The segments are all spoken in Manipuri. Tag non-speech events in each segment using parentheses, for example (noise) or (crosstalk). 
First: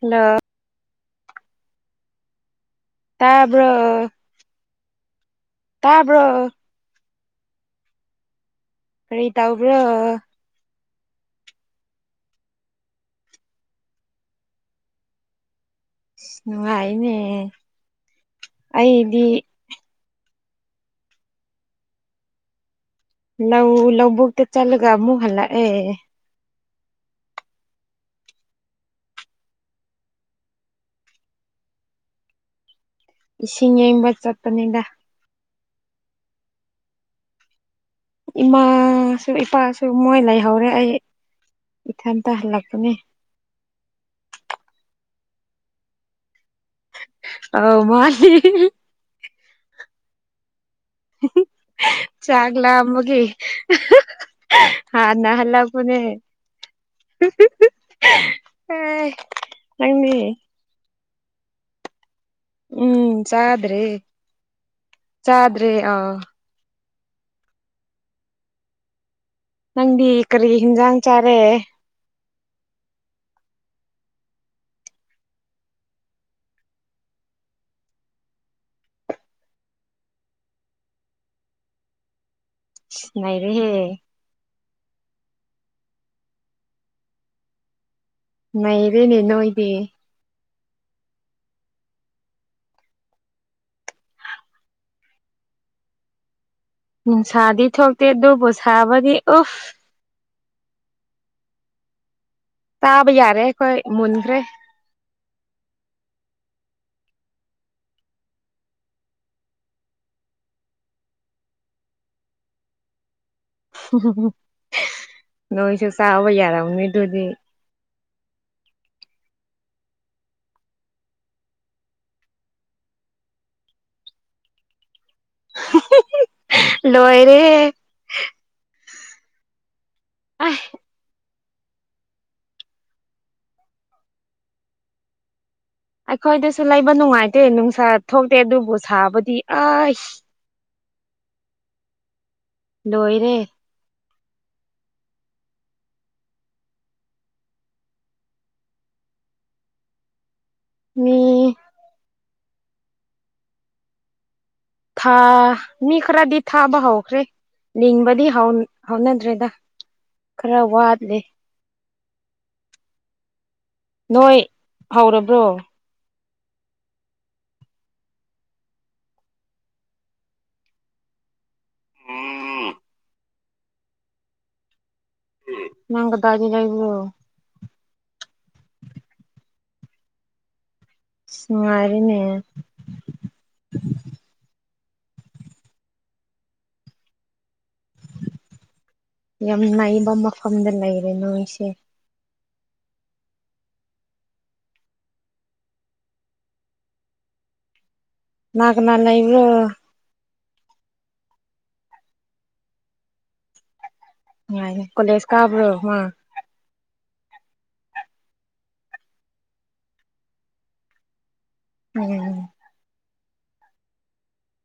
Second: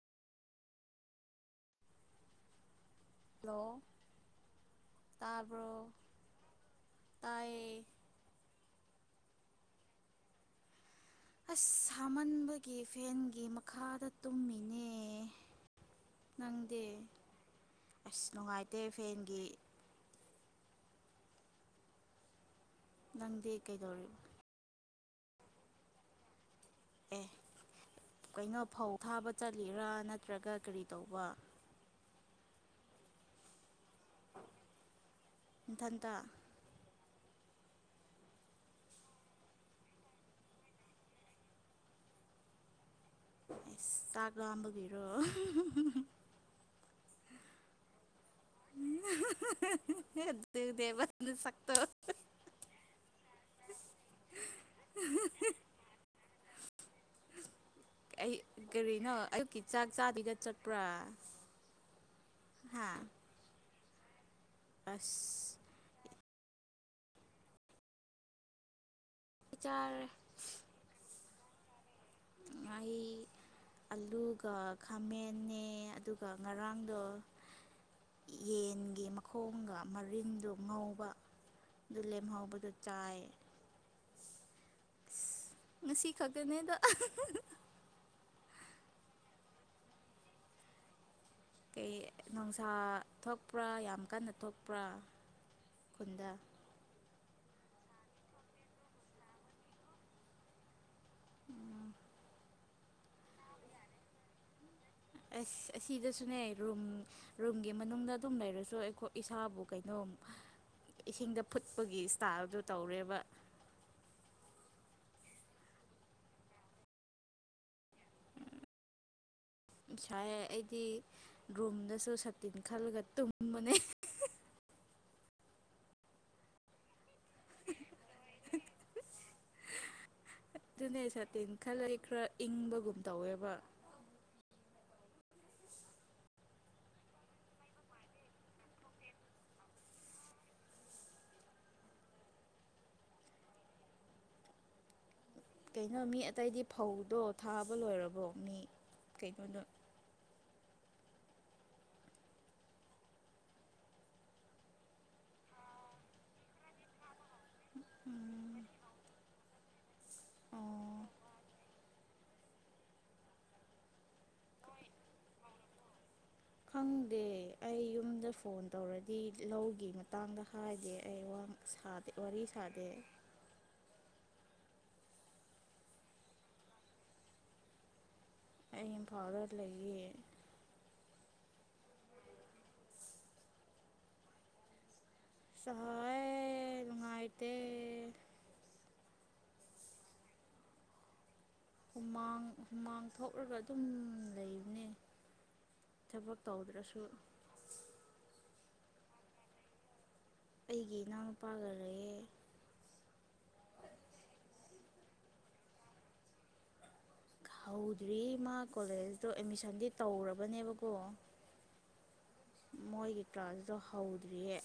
ꯍꯜꯂꯣ ꯇꯕ ꯇꯥ ꯇꯥꯕ꯭ꯔꯣ ꯇꯥꯏꯌꯦ ꯐꯔ ꯇꯥꯎꯕ꯭ꯔꯣ ꯑꯁ ꯁꯥꯃꯟꯕꯒꯤ ꯐꯦꯟꯒꯤ ꯃꯈꯥꯗ ꯇꯨꯝꯃꯤꯅꯦ ꯑꯁ ꯅꯪꯗꯤꯦ ꯅꯨꯡꯉꯥꯏꯅꯦ ꯑꯁ ꯅꯨꯡꯉꯥꯏꯇꯦ ꯑꯩꯗꯤ ꯐꯦꯟꯒꯤ ꯅꯪꯗꯤ ꯂꯧ ꯀꯩꯗꯧꯔꯤꯕ ꯂꯧꯕꯨꯛꯇ ꯆꯠꯂꯒ ꯑꯃꯨꯛ ꯍꯜꯂꯛꯑꯦ ꯄꯦ ꯀꯩꯅꯣ ꯐꯧ ꯊꯥꯕ ꯆꯠꯂꯤꯔꯥ ꯅꯠꯇ꯭ꯔꯒ ꯀꯔꯤ ꯇꯧꯕ ꯏꯁꯤꯡ ꯌꯦꯡꯕ ꯆꯠꯄꯅꯤꯗ ꯏꯊꯟꯇ ꯏꯃꯥꯁꯨ ꯏꯄꯥꯁꯨ ꯃꯣꯏ ꯂꯩꯍꯧꯔꯦ ꯑꯩ ꯏꯊꯇ ꯍꯜꯂꯄꯅꯦ ꯑꯦ ꯇꯥꯒ ꯑꯝꯝꯕꯒꯤꯤꯔꯣ ꯑ ꯃꯥ ꯑꯗꯨꯅꯦꯕ ꯁꯛꯇꯣ ꯆꯒꯂ ꯃꯒꯤ ꯍꯥꯥꯟ ꯅꯍꯜꯂ ꯄꯨꯅꯦ ꯑꯩ ꯑꯦ ꯀꯔꯤꯅꯣ ꯑꯌꯨꯛꯀꯤ ꯆꯥꯛ ꯅꯪꯗꯤ ꯆꯥꯗꯤꯗ ꯆꯠꯄ꯭ꯔꯥ ꯍꯥ ꯎꯝ ꯆꯗ꯭ꯔꯤ ꯑꯁ ꯆꯗ꯭ꯔꯦ ꯑ ꯆꯥꯔꯦ ꯅꯪꯗꯤ ꯀꯔꯤ ꯍꯤꯟꯖꯥꯡ ꯆꯥꯔꯦ ꯑꯩ ꯑꯜꯂꯨꯒ ꯈꯥꯃꯟꯅꯦ ꯑꯗꯨꯒ ꯉꯔꯥꯡꯗꯣ ꯌꯦꯟꯒꯤ ꯃꯈꯣꯡꯒ ꯃꯔꯤꯟꯗꯨ ꯉꯧꯕ ꯗꯨꯜꯂꯤ ꯍꯥꯎ ꯉꯔꯦꯍꯦ ꯉꯁꯤ ꯈꯛꯇꯅꯦꯗ ꯅ ꯏꯦꯅꯦ ꯅꯣ ꯏ ꯀꯩ ꯅꯨꯡꯁꯥ ꯊꯣꯛꯄ꯭ꯔꯥ ꯌꯥꯝ ꯀꯟꯅ ꯊꯣꯛꯄ꯭ꯔꯥ ꯈꯨꯟꯗ ꯅꯨꯡꯁꯥꯗꯤ ꯊꯣꯛꯇꯦ ꯑꯗꯨꯕꯨ ꯁꯥꯕꯗꯤ ꯎꯐ ꯇꯥꯕ ꯌꯥꯔꯦ ꯑꯩꯈꯣꯏ ꯃꯨꯟꯈ꯭ꯔꯦ ꯑꯁ ꯑꯁꯤꯗꯁꯨꯅꯦ ꯔꯨꯝ ꯔꯨꯝꯒꯤ ꯃꯅꯨꯡꯗ ꯑꯗꯨꯝ ꯂꯩꯔꯁꯨ ꯑꯩꯈꯣꯏ ꯏꯁꯥꯕꯨ ꯀꯩꯅꯣ (inaudible) ꯏꯁꯤꯡꯗ ꯐꯨꯠꯄꯒꯤ ꯏꯁꯇꯥꯥꯏꯜꯗꯨ ꯇꯧꯔꯦꯕ ꯅꯣꯏꯁꯨ ꯆꯥꯕ ꯌꯥꯔꯝꯅꯤ ꯑꯗꯨꯗꯤ (inaudible) ꯉꯥꯏ ꯑꯩꯗꯤ ꯔꯨꯝꯗꯁꯨ ꯁꯥꯇꯤꯟ ꯈꯜꯂꯒ ꯇꯨꯝꯕꯅꯦ (inaudible) ꯂꯣꯏꯔꯦ ꯑꯩ ꯑꯗꯨꯅꯦ ꯈꯜ ꯂꯩ ꯈꯔ ꯏꯪꯕꯒꯨꯝ ꯇꯧꯋꯦꯕ ꯑꯩꯈꯣꯏꯗꯁꯨ ꯂꯩꯕ ꯅꯨꯡꯉꯥꯏꯇꯦ ꯅꯨꯡꯁꯥ ꯊꯣꯛꯇꯦ ꯑꯗꯨꯕꯨ ꯁꯥꯕꯨꯗꯤ ꯑꯩ ꯂꯣꯣꯏꯔꯦ ꯀꯩꯅꯣ ꯃꯤ ꯑꯇꯩꯗꯤ ꯐꯧꯗꯣ ꯊꯥꯕ ꯂꯣꯏꯔꯕꯣ ꯃꯤ ꯀꯩꯅꯣꯗꯣ ꯃꯤ ꯊꯥ ꯃꯤ ꯈꯔꯗꯤ ꯊꯥꯕ ꯍꯥꯎꯈ꯭ꯔꯦ ꯂꯤꯡꯕꯗꯤ ꯍꯥꯎꯅꯗ꯭ꯔꯦꯗ ꯈꯔ ꯑꯣ ꯋꯥꯠꯂꯦ ꯅꯣꯏ ꯍꯧꯔꯕ꯭ꯔꯣ ꯈꯪꯗꯦ ꯑꯩ ꯌꯨꯝꯗ ꯐꯣꯟ ꯇꯧꯔꯗꯤ ꯂꯧꯒꯤ ꯃꯇꯥꯡꯗ ꯍꯥꯏꯗꯦ ꯑꯩ ꯋꯥ ꯁꯥꯗꯦ ꯋꯥꯔꯤ ꯁꯥꯗꯦ (inaudible) ꯅꯪꯒ ꯇꯗꯤ ꯂꯩꯕꯤꯣ ꯑꯩ ꯐꯥꯎꯔ ꯂꯩꯒ ꯁꯉꯔꯅꯦ ꯁꯍꯥꯏ ꯅꯨꯡꯉꯥꯏꯇ ꯌꯥꯝ ꯅꯩꯕ ꯃꯐꯝꯗ ꯂꯩꯔꯦ ꯅꯣ ꯍꯨꯃꯥꯡ ꯍꯨꯃꯥꯡ ꯊꯣꯛꯂꯒ ꯑꯗꯨꯝ ꯂꯩꯕꯅꯦ ꯊꯕꯛ ꯇꯧꯗ꯭ꯔꯁꯨ ꯂꯀꯅꯥꯂ ꯏꯕ꯭ꯔꯣ ꯑꯩꯒꯤ ꯏꯅꯥꯎꯅꯄꯥꯒ ꯂꯩ ꯀꯣꯂꯦꯖ ꯀꯥꯕ꯭ꯔꯣ ꯍꯧꯗ꯭ꯔꯤ ꯃꯥ ꯀꯣꯂꯦꯖꯇꯣ ꯑꯦꯠꯃꯤꯁꯟꯗꯤ ꯇꯧꯔꯕꯅꯦꯕꯀꯣ ꯎꯝꯝ ꯗ ꯍꯧꯗ꯭ꯔꯤꯌꯦꯦ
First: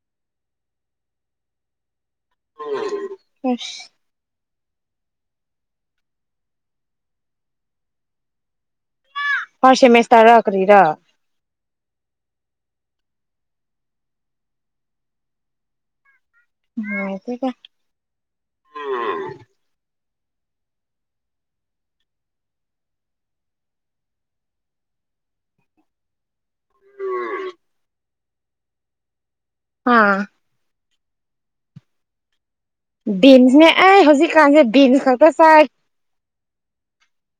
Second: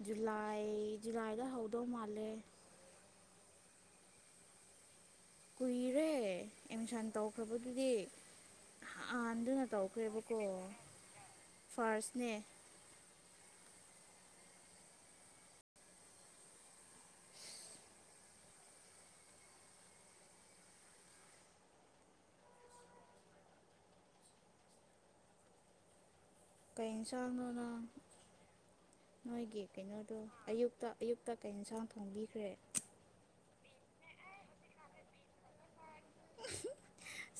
ꯖꯨꯂꯥꯏ ꯖꯨꯂꯥꯏꯗ ꯍꯧꯗꯧ ꯃꯥꯜꯂꯦ ꯈꯁ ꯀꯨꯏꯔꯦ ꯑꯦꯠꯃꯤꯁꯟ ꯇꯧꯈ꯭ꯔꯕꯗꯨꯗꯤ ꯍꯥꯟꯗꯨꯅ ꯐꯔꯁꯦ ꯇꯧꯈ꯭ꯔꯦꯕꯀꯣ ꯃꯁꯇꯔꯀꯔꯤꯔ ꯐꯥꯔꯁꯅꯦ ꯅꯨꯡꯉꯥꯢꯇꯦꯗ ꯀꯩ ꯑꯦꯟꯁꯥꯡꯅꯣ ꯅꯪ ꯅꯣꯏꯒꯤ ꯍꯥ ꯀꯩꯅꯣꯗꯣ ꯑꯌꯨꯛ ꯑꯌꯨꯛꯇ ꯑꯌꯨꯛꯇ ꯀꯩ ꯑꯦꯟꯁꯥꯡ ꯊꯣꯡꯕꯤꯈ꯭ꯔꯦ ꯕꯤꯟꯁꯅꯦ ꯑꯩ ꯍꯧꯖꯤꯛꯀꯥꯟꯁꯦ ꯕꯤꯟꯁ ꯈꯛꯇ ꯆꯥꯏ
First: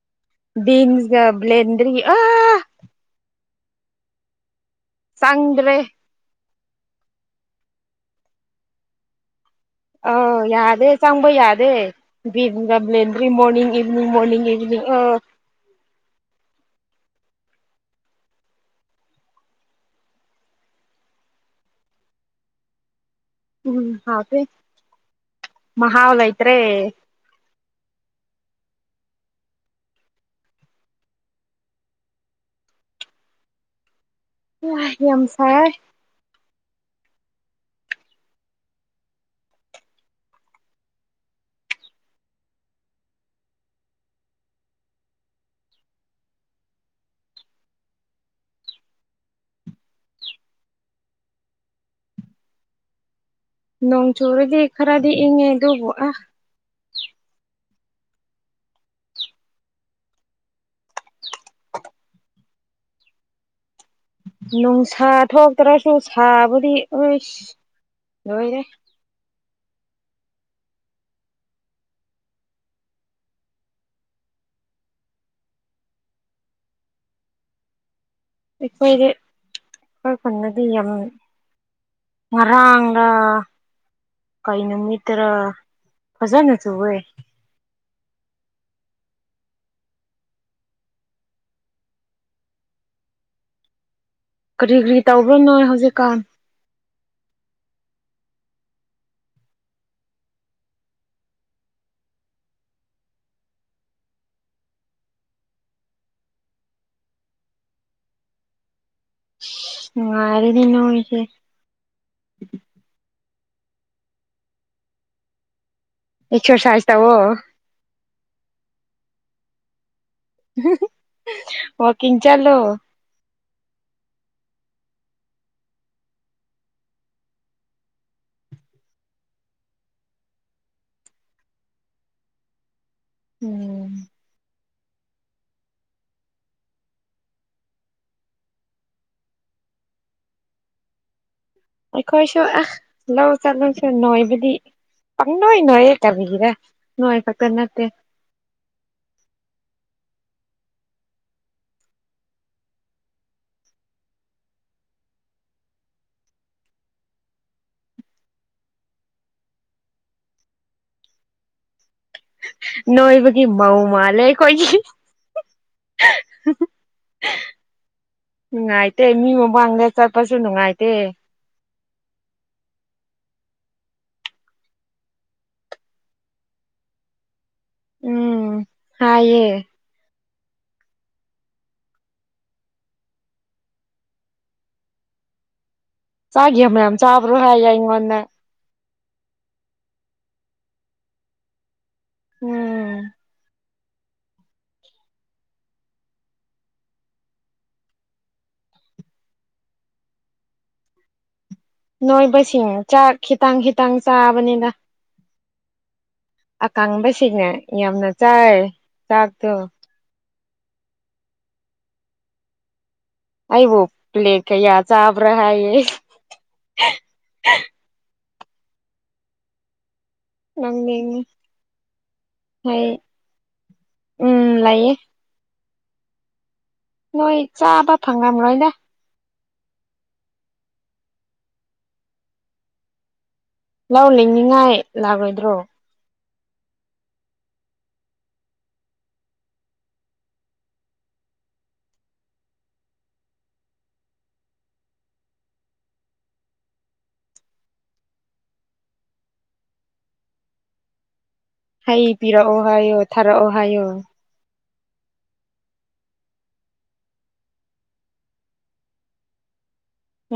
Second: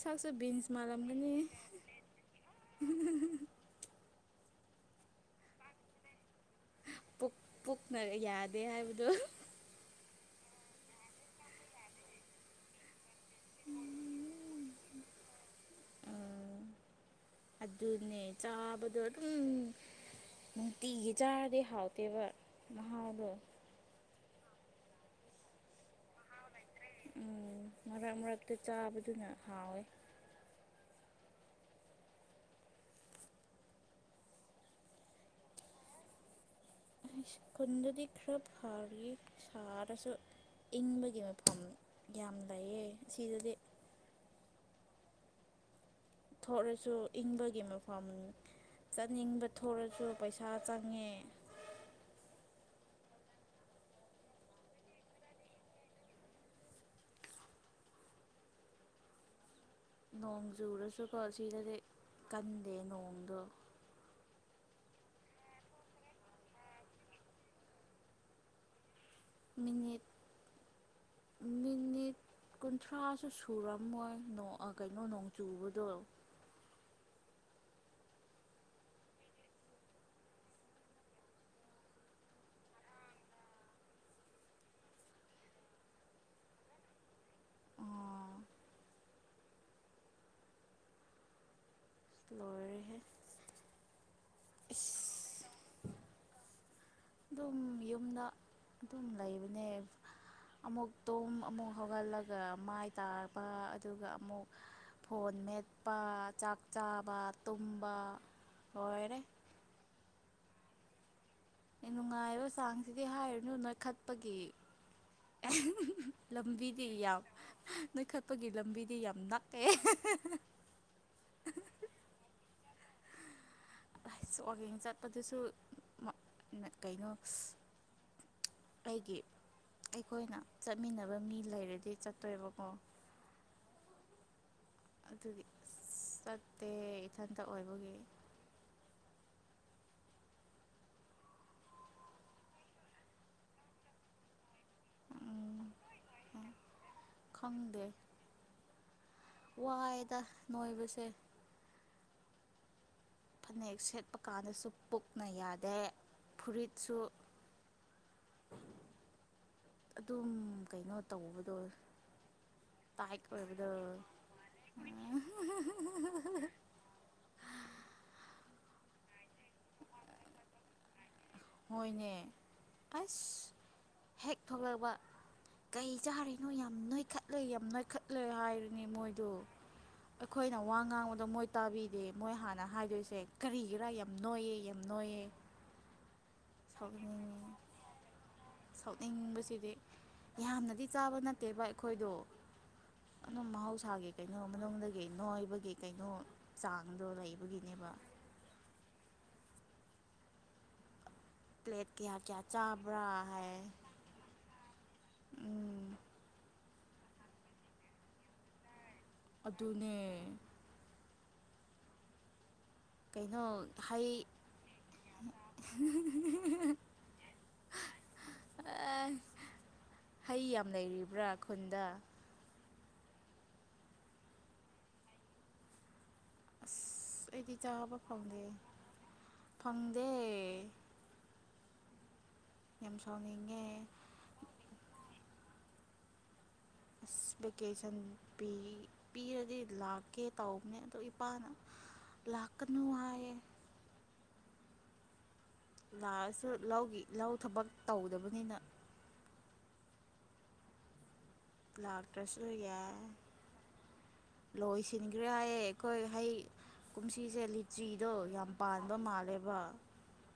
ꯁꯛꯁꯨ ꯕꯤꯟꯁ ꯕꯤꯟꯁꯒ ꯃꯥꯟꯂꯝꯒꯅꯤ ꯕ꯭ꯂꯦꯟꯗꯔꯤ ꯑ ꯑꯍꯨ ꯍꯨ ꯍꯨ ꯆꯪꯗ꯭ꯔꯦ ꯄꯨꯛ ꯄꯨꯛꯅ ꯌꯥꯗꯦ ꯍꯥꯏꯕꯗꯣ ꯑꯥ ꯌꯥꯗꯦ ꯆꯪꯕ ꯌꯥꯗꯦ ꯕꯤꯟꯅ ꯂꯦꯝꯗ꯭ꯔꯤꯡ ꯃꯣꯔꯅꯤꯡ ꯏꯚꯅꯤꯡ ꯃꯣꯔꯅꯤꯡ ꯏꯚꯅꯤꯡ ꯑ ꯑ ꯑꯗꯨꯅꯦ ꯆꯥꯕꯗꯣ ꯑꯗꯨꯝ ꯅꯨꯡꯇꯤꯒ ꯆꯥꯔꯗꯤ ꯍꯥꯎꯇꯦꯕ ꯃꯍꯥꯎꯗꯣ ꯎꯝ ꯍꯥꯎꯇꯦ ꯃꯍꯥꯎ ꯂꯩꯇꯦ ꯎꯝ ꯃꯔꯛ ꯃꯔꯛꯇ ꯆꯥꯕꯗꯨꯅ ꯍꯥꯎꯋꯦ ꯋꯥꯢ ꯌꯥꯝ ꯁꯥꯌꯦ ꯈꯨꯟꯗꯗꯤ ꯈꯔ ꯐꯕꯅꯤ ꯁꯥꯔꯁꯨ ꯏꯪꯕꯒꯤ ꯃꯐꯝ ꯌꯥꯝ ꯂꯩꯌꯦ ꯁꯤꯗꯗꯤ ꯊꯣꯛꯂꯁꯨ ꯏꯪꯕꯒꯤ ꯃꯐꯝ ꯆꯥꯅꯤꯡꯕ ꯊꯣꯛꯂꯁꯨ ꯄꯩꯁꯥ ꯆꯪꯉꯦ (inaudible) ꯅꯣꯡ ꯆꯨꯔꯗꯤ ꯈꯔꯥꯗꯤ ꯏꯪꯉꯦ ꯑꯗꯨꯕꯨ ꯑ ꯅꯣꯡ ꯆꯨꯔꯁꯨꯀꯣ ꯁꯤꯗꯗꯤ ꯀꯟꯗꯦ ꯅꯣꯡꯗꯣ ꯅꯨꯡꯁꯥ ꯊꯣꯛꯇ꯭ꯔꯁꯨ ꯁꯥꯕꯨꯗꯤ ꯑꯣꯏꯁ ꯂꯣꯏꯔꯦ ꯃꯤꯅꯤꯠ ꯃꯤꯅꯤꯠ ꯀꯨꯟꯊ꯭ꯔꯥꯁꯨ ꯁꯨꯔꯝꯃꯣꯏ ꯅꯣ ꯀꯩꯅꯣ ꯅꯣꯡ ꯆꯨꯕꯗꯣ (inaudible) ꯑꯩꯈꯣꯏꯗꯤ ꯑꯩꯈꯣꯏ ꯈꯨꯟꯗꯗꯤ ꯌꯥꯝ ꯉꯔꯥꯡꯒ ꯀꯩ ꯅꯨꯃꯤꯠꯇꯔ ꯐꯖꯅ ꯆꯨꯋꯦ ꯑꯥ ꯂꯣꯏꯔꯦꯍꯦ ꯀꯔꯤ ꯀꯔꯤ ꯇꯧꯕ꯭ꯔꯥ ꯑꯁ ꯅꯣꯢ ꯍꯧꯖꯤꯛꯀꯥꯟ ꯑꯗꯨꯝ ꯌꯨꯝꯗ ꯑꯗꯨꯝ ꯂꯩꯕꯅꯦ ꯑꯃꯨꯛ ꯇꯨꯝ ꯑꯃꯨꯛ ꯍꯧꯒꯠꯂꯒ ꯃꯥꯏ ꯇꯥꯕ ꯑꯗꯨꯒ ꯑꯃꯨꯛ ꯐꯣꯟ ꯃꯦꯠꯄ ꯆꯥꯛ ꯆꯥꯕ ꯇꯨꯝꯕ ꯂꯣꯏꯔꯦ ꯅꯨꯡꯉꯥꯢꯔꯦꯅꯦ ꯅꯣꯏꯁꯦ ꯅꯨꯡꯉꯥꯏꯕ ꯆꯥꯡꯁꯤꯗꯤ ꯍꯥꯏꯔꯨꯅꯨ ꯅꯣꯏꯈꯠꯄꯒꯤ ꯑꯦꯍꯪ ꯂꯝꯕꯤꯗꯤ ꯑꯦꯛꯁꯔꯁꯥꯏꯁ ꯇꯧꯋꯣ ꯌꯥꯝ ꯅꯣꯢꯈꯠꯄꯒꯤ ꯂꯝꯕꯤꯗꯤ ꯌꯥꯝ ꯅꯛꯑꯦ ꯑꯍꯨꯡ ꯍꯨ ꯋꯥꯀꯤꯡꯡ ꯆꯠꯂꯣ ꯑꯁ ꯋꯥꯛꯀꯤꯡ ꯆꯠꯄꯗꯨꯁꯨ ꯑꯩꯒꯤ ꯑꯩꯈꯣꯏꯅ ꯆꯠꯃꯤꯟꯅꯕ ꯃꯤ ꯂꯩꯔꯗꯤ ꯆꯠꯇꯣꯏꯕꯀꯣ ꯎꯝ ꯑꯗꯨꯒꯤ ꯑꯁ ꯆꯠꯇꯦ ꯏꯊꯟꯇ ꯑꯣꯏꯕꯒꯤ ꯑꯩꯈꯣꯏꯁꯨ ꯑꯁ ꯂꯧ ꯆꯠꯂꯁꯨ ꯅꯣꯏꯕꯗꯤ ꯄꯪꯅꯣꯏ ꯅꯣꯢꯌꯦ ꯀꯔꯤꯒꯤꯔ ꯅꯣꯢꯕꯇ ꯅꯠꯇꯦ ꯋꯥꯏꯌꯦꯗ ꯅꯣꯏꯕꯁꯦ ꯐꯅꯦꯛ ꯁꯦꯠꯄ ꯀꯥꯟꯗꯁꯨ ꯄꯨꯛꯅ ꯌꯥꯗꯦ ꯐꯨꯔꯤꯠꯁꯨ (inaudible) ꯑꯗꯨꯝ ꯀꯩꯅꯣ ꯇꯧꯕꯗꯣ ꯇꯥꯏꯠ ꯅꯣꯏꯕꯒꯤ ꯑꯣꯏꯕꯗꯣ ꯃꯧ ꯃꯥꯜꯂꯦ ꯑꯩꯈꯣꯏꯒꯤ ꯎꯝ ꯍꯨ ꯍꯨ ꯍꯨꯍꯨ ꯅꯨꯡꯉꯥꯏꯇꯦ ꯃꯤ ꯃꯃꯥꯡꯗ ꯆꯠꯄꯁꯨ ꯅꯨꯡꯉꯥꯏꯇꯦ ꯍꯣꯏꯅꯦ ꯑꯁ ꯍꯦꯛ ꯊꯣꯛꯂꯛꯄ ꯀꯩ ꯆꯥꯔꯤꯅꯣ ꯌꯥꯝ ꯅꯣꯏꯈꯠꯂꯣꯏ ꯅꯩꯈꯠꯂꯦ ꯎꯝ ꯍꯥꯏꯔꯤꯅꯤ ꯃꯣꯏꯗꯣ ꯍꯥꯏꯌꯦ ꯑꯩꯈꯣꯏꯅ ꯋꯥ ꯉꯥꯡꯕꯗꯣ ꯃꯣꯏ ꯇꯥꯕꯤꯗꯦ ꯃꯣꯏ ꯍꯥꯟꯅ ꯍꯥꯏꯗꯣꯏꯁꯦ ꯀꯔꯤꯒꯤꯔꯥ ꯌꯥꯝ ꯅꯣꯏꯌꯦ ꯌꯥꯝ ꯅꯣꯏꯌꯦ ꯆꯥꯒ ꯃꯌꯥꯝ ꯁꯥꯎꯅꯤꯡꯉꯤ ꯆꯥꯕ꯭ꯔꯣ ꯍꯥꯏ ꯌꯥ ꯏꯣꯟꯗ ꯁꯥꯎꯅꯤꯡꯕꯁꯤꯗꯤ ꯌꯥꯝꯅꯗꯤ ꯆꯥꯕ ꯅꯠꯇꯦ ꯚ ꯑꯩꯈꯣꯏꯗꯣ ꯎꯝ ꯑꯅꯝꯕ ꯃꯍꯥꯎꯁ ꯥꯒꯤ ꯀꯩꯅꯣ ꯃꯅꯨꯡꯗꯒꯤ ꯅꯣꯏꯕꯒꯤ ꯀꯩꯅꯣ ꯆꯥꯡꯗꯣ ꯂꯩꯕꯒꯤꯅꯦꯕ (inaudible) ꯄ꯭ꯂꯦꯠ ꯀꯌꯥ ꯀꯌꯥ ꯅꯣꯏꯕꯁꯤꯡ ꯆꯥꯕ꯭ꯔꯥ ꯆꯥꯛ ꯍꯥꯏ ꯈꯤꯇꯥꯡ ꯈꯤꯇꯥꯡ ꯆꯥꯕꯅꯤꯅ ꯎꯝ ꯑꯀꯥꯡꯕꯕꯁꯤꯅꯦ ꯌꯥꯝꯅ ꯆꯥꯏ ꯆꯥꯛꯇꯣ ꯑꯗꯨꯅꯦ ꯀꯩꯅꯣ ꯑꯩꯕꯨ ꯍꯩ ꯄ꯭ꯂꯦ ꯀ ꯌꯥ ꯆꯥꯕꯔ ꯌꯦ ꯍꯩ ꯌꯥꯝ ꯂꯩꯔꯤꯕ꯭ꯔꯥ ꯈꯨꯟꯗ ꯑꯩꯣꯏ ꯎꯝ ꯂꯌꯦ ꯑꯁ ꯅꯣꯏ ꯑꯩꯗꯤ ꯆꯥꯕ ꯐꯪꯗꯦ ꯕꯐꯪꯉꯝ꯭ꯔꯣꯏꯗ ꯐꯪꯗꯦ ꯌꯥꯝꯦꯝ ꯁꯥꯎꯅꯤꯒ ꯂꯥꯛ ꯂꯤꯡꯅꯤꯉꯥꯏ ꯂꯥꯛꯑꯣꯣꯏꯗ꯭ꯔꯣ (inaudible) ꯑꯁ ꯚꯦꯀꯦꯁꯟ ꯄꯤꯔꯗꯤ ꯂꯥꯛꯀꯦ ꯇꯧꯕꯅꯦ ꯑꯗꯣ ꯏꯄꯥꯅ ꯂꯥꯛꯅꯨ ꯍꯥꯏꯌꯦ ꯂꯥꯛꯑꯁꯨ ꯂꯧꯒꯤ ꯂꯧ ꯊꯕꯛ ꯇꯧꯗꯕꯅꯤꯅ ꯍꯩ ꯂꯥꯛꯇ꯭ꯔꯁꯨ ꯄꯤꯔꯛꯑꯣ ꯌꯥꯏ ꯍꯥꯏꯌꯣ ꯊꯥꯔꯛꯑꯣ ꯍꯥꯏꯌꯣ ꯂꯣꯏꯁꯤꯟꯈ꯭ꯔꯦ ꯍꯥꯏꯌꯦ ꯑꯩꯈꯣꯏ ꯍꯩ ꯀꯨꯝꯁꯤꯁꯦ ꯂꯤꯆꯤꯗꯣ ꯌꯥꯝ ꯄꯥꯟꯕ ꯃꯥꯜꯂꯦꯕ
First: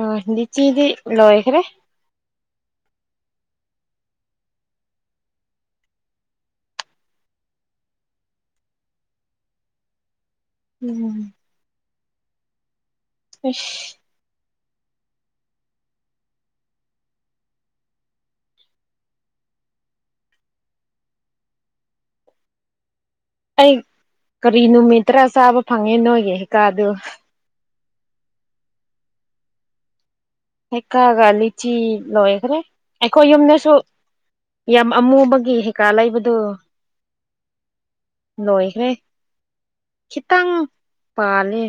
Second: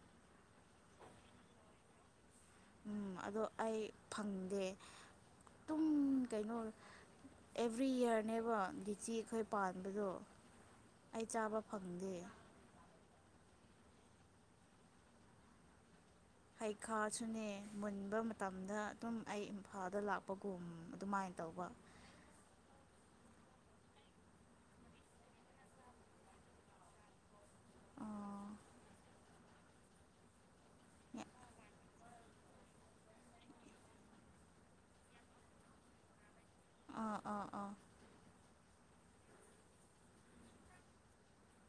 ꯑꯗꯤꯆꯤꯗꯤ ꯂꯣꯏꯈꯔꯦ ꯎꯝ ꯑꯗꯣ ꯑꯩ ꯐꯪꯗꯦ ꯇꯨꯡ ꯀꯩꯅꯣ ꯑꯦꯚ꯭ꯔꯤ ꯏꯌꯥꯔꯅꯦꯕ ꯗꯤꯆꯤ ꯑꯩꯈꯣꯏ ꯄꯥꯟꯕꯗꯣ ꯎꯝ ꯑꯩ ꯆꯥꯕ ꯐ ꯑ ꯍꯩꯈꯥꯁꯨꯅꯦ ꯃꯨꯟꯕ ꯃꯇꯝꯗ ꯑꯗꯨꯝ ꯑꯩ ꯏꯝꯐꯥꯜꯗ ꯂꯥꯛꯄꯒꯨꯝ ꯑꯗꯨꯃꯥꯏꯅ ꯇꯧꯕ (inaudible) ꯑꯩ ꯀꯔꯤ ꯅꯨꯃꯤꯠꯠꯇꯔꯥ ꯆꯥꯕ ꯐꯪꯉꯦ ꯅꯣꯏꯒꯤ ꯍꯤꯀꯥꯗꯨ ꯍꯩꯀꯥꯒ ꯂꯤꯆꯤ ꯂꯣꯏꯈ꯭ꯔꯦ ꯑꯩꯈꯣꯏ ꯌꯨꯝꯗꯁꯨ ꯌꯥꯝ ꯑꯃꯨꯕꯒꯤ ꯍꯤꯀꯥ ꯂꯩꯕꯗꯨ ꯑꯥ ꯑꯥ ꯑꯥ ꯂꯣꯏꯈ꯭ꯔꯦ ꯈꯤꯇꯪ ꯄꯥꯂꯦ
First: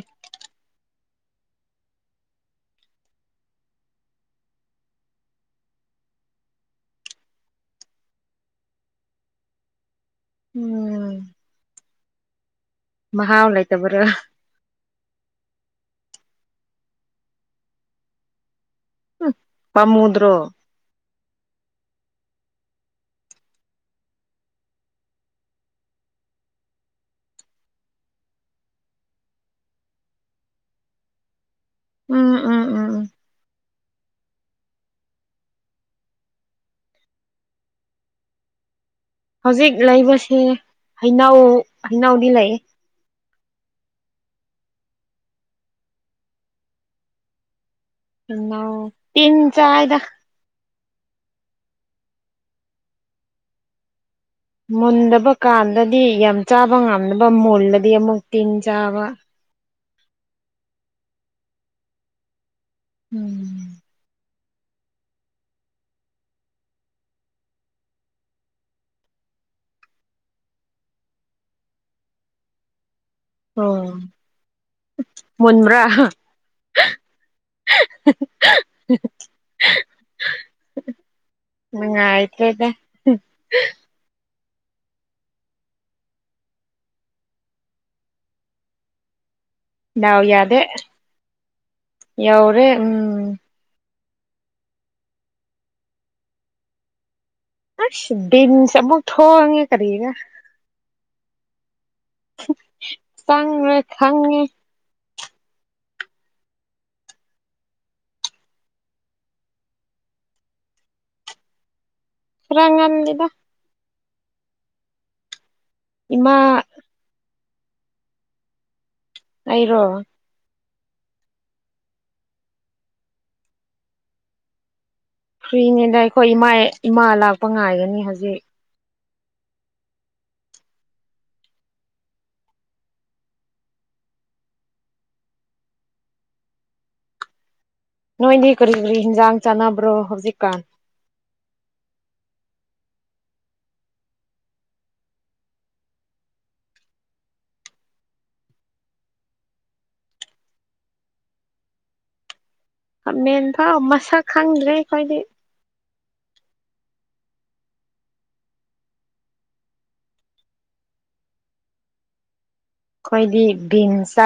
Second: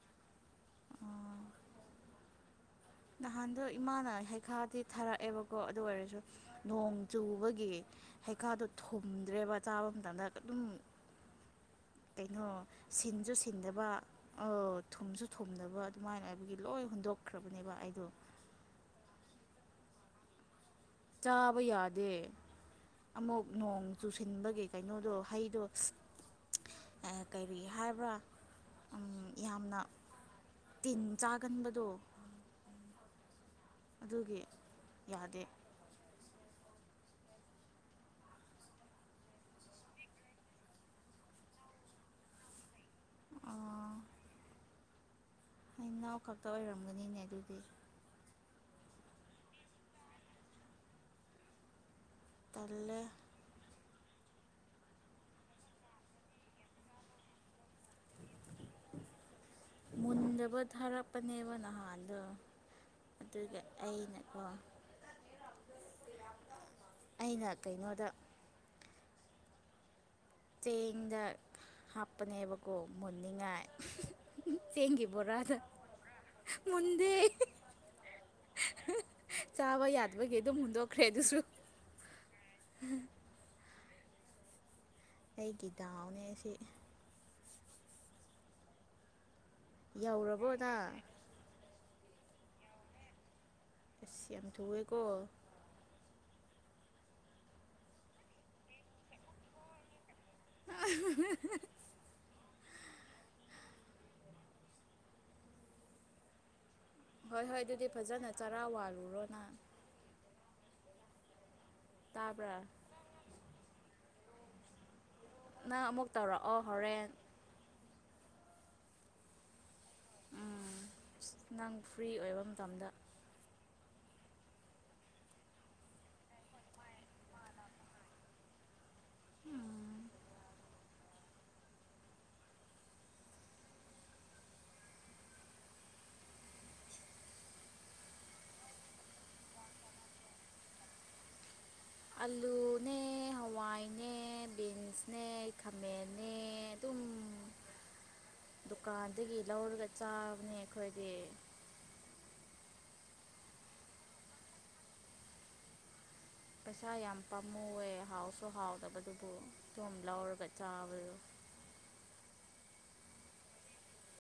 ꯅꯍꯥꯟꯗꯣ ꯏꯃꯥꯅ ꯍꯩꯈꯥꯗꯤ ꯊꯥꯔꯛꯑꯦꯕꯀꯣ ꯑꯗꯨ ꯑꯣꯏꯔꯁꯨ ꯅꯣꯡ ꯆꯨꯕꯒꯤ ꯍꯩꯈꯥꯗꯣ ꯊꯨꯝꯗ꯭ꯔꯦꯕ ꯆꯥꯕ ꯃꯇꯝꯗ ꯑꯗꯨꯝ ꯎꯝ ꯀꯩꯅꯣ ꯁꯤꯟꯁꯨ ꯃꯍꯥꯎ ꯁꯤꯟꯗꯕ ꯂꯩꯇꯕ꯭ꯔꯥ ꯑ ꯊꯨꯝꯁꯨ ꯊꯨꯝꯗꯕ ꯑꯗꯨꯃꯥꯏꯅ ꯍꯥꯏꯕꯒꯤ ꯂꯣꯏ ꯍꯨꯟꯗꯣꯛꯈ꯭ꯔꯕꯅꯤ ꯅꯦꯕ ꯑꯩꯗꯣ ꯐꯃꯨꯗ꯭ꯔꯣ ꯆꯥꯕ ꯌꯥꯗꯦ ꯑꯃꯨꯛ ꯅꯣꯡ ꯆꯨꯁꯤꯟꯕꯒꯤ ꯀꯩꯅꯣꯗꯣ ꯍꯩꯗꯣ ꯀꯔꯤ ꯍꯥꯏꯕ꯭ꯔꯥ ꯌꯥꯝꯅ ꯇꯤꯟ ꯆꯥꯛ ꯑ ꯀꯟꯕꯗꯣ ꯎꯝ ꯎꯝ ꯎꯝ ꯎꯝ ꯑꯗꯨꯒꯤ ꯌꯥꯗꯦ ꯍꯧꯖꯤꯛ ꯂꯩꯕꯁꯦ ꯍꯩꯅꯎ ꯍꯩꯅꯎꯗꯤ ꯂꯩ ꯑꯩ ꯅꯅꯥꯎ ꯈꯛꯇ ꯑꯣꯏꯔꯝꯒꯅꯤꯅꯦ ꯑꯗꯨꯗꯤ ꯇꯤꯟ ꯆ ꯍꯥꯏꯗ ꯇꯜꯂꯦ ꯃꯨꯟꯗꯕ ꯀꯥꯟꯗꯗꯤ ꯌꯥꯝ ꯆꯥꯕ ꯉꯝꯅꯕ ꯃꯨꯜꯂꯗꯤ ꯑꯃꯨꯛ ꯇꯤꯟ ꯆꯥꯕ ꯃꯨꯟꯗꯕ ꯊꯥꯔꯛꯄꯅꯦꯕ ꯅꯍꯥꯟꯗꯣ ꯑꯗꯨꯒ ꯎꯝ ꯑꯩꯅ ꯑ ꯑꯩꯅ ꯀꯩꯅꯣꯗ ꯆꯦꯡꯗ ꯍꯥꯞꯄꯅꯦꯕꯀꯣ ꯃꯟꯅꯉ ꯑꯣ ꯊꯦꯡꯉꯤ ꯄꯨꯔꯗ ꯃꯨꯟꯕ꯭ꯔꯥ ꯃꯗꯦ (inaudible) ꯆꯥꯕ ꯌꯥꯗꯕꯒꯤ ꯑꯗꯨꯝ ꯍꯨꯟꯗꯣꯛꯈ꯭ꯔꯦ ꯑꯗꯨꯁꯨ ꯅꯨꯡꯉꯥꯏꯇ꯭ꯔꯦꯗ ꯑꯩꯒꯤ ꯗꯥꯎꯅꯦꯁꯤ ꯌꯧꯔꯕꯣꯗ ꯌꯥꯎꯔꯦ ꯎꯝ ꯑ ꯌꯥꯝ ꯊꯨꯑꯦꯀꯣ ꯑꯁ ꯤꯟ ꯁꯃꯨ ꯊꯦ ꯀꯦꯒ (inaudible) ꯆꯉꯃꯦ ꯊꯪꯅꯤ ꯍꯣꯏ ꯍꯣꯏ ꯑꯗꯨꯗꯤ ꯐꯖꯅ ꯆꯔꯥ ꯋꯥꯜꯂꯨꯔꯣꯅ ꯇꯥꯕ꯭ꯔꯥ ꯈꯔꯥ ꯉꯥꯟꯂꯗ ꯅꯪ ꯑꯃꯨꯛ ꯏꯃꯥ ꯇꯧꯔꯛꯑꯣ ꯍꯣꯔꯦꯟ ꯑꯩꯔꯣ ꯎ ꯅꯪ ꯐ꯭ꯔꯤ ꯑꯣꯏꯕ ꯃꯇꯝꯗ ꯐ꯭ꯔꯤꯅꯦꯗ ꯑꯩꯈꯣꯏ ꯏꯃꯥ ꯏꯃꯥ ꯂꯥꯛꯄ ꯉꯥꯏꯒꯅꯤ ꯍꯧꯖꯤꯛ ꯅꯣꯏꯗꯤ ꯀꯔꯤ ꯀꯔꯤ ꯍꯟꯖꯥꯡ ꯆꯥꯟꯅꯕ꯭ꯔꯣ ꯍꯧꯖꯤꯛꯀꯥꯟ ꯑꯂꯨꯅꯦ ꯍꯋꯥꯏꯅꯦ ꯕꯤꯟꯁꯅꯦ ꯈꯥꯃꯦꯟꯅꯦ ꯑꯗꯨꯝ ꯗꯨꯀꯥꯟꯗꯒꯤ ꯂꯧꯔꯒ ꯆꯥꯕꯅꯦ ꯑꯩꯈꯣꯏꯗꯤ ꯃꯦꯟ ꯐ ꯃꯁꯛ ꯈꯪꯗ꯭ꯔꯦ ꯑꯩꯈꯣꯏꯗꯤ ꯄꯩꯁꯥ ꯌꯥꯝ ꯄꯥꯝꯃꯨꯑꯦ ꯍꯥꯎꯁꯨ ꯍꯥꯎꯗꯕꯗꯨꯕꯨ ꯁꯣꯝ ꯂꯧꯔꯒ ꯆꯥꯕꯔꯣ (inaudible) ꯑꯩꯈꯣꯏꯗꯤ ꯚꯁ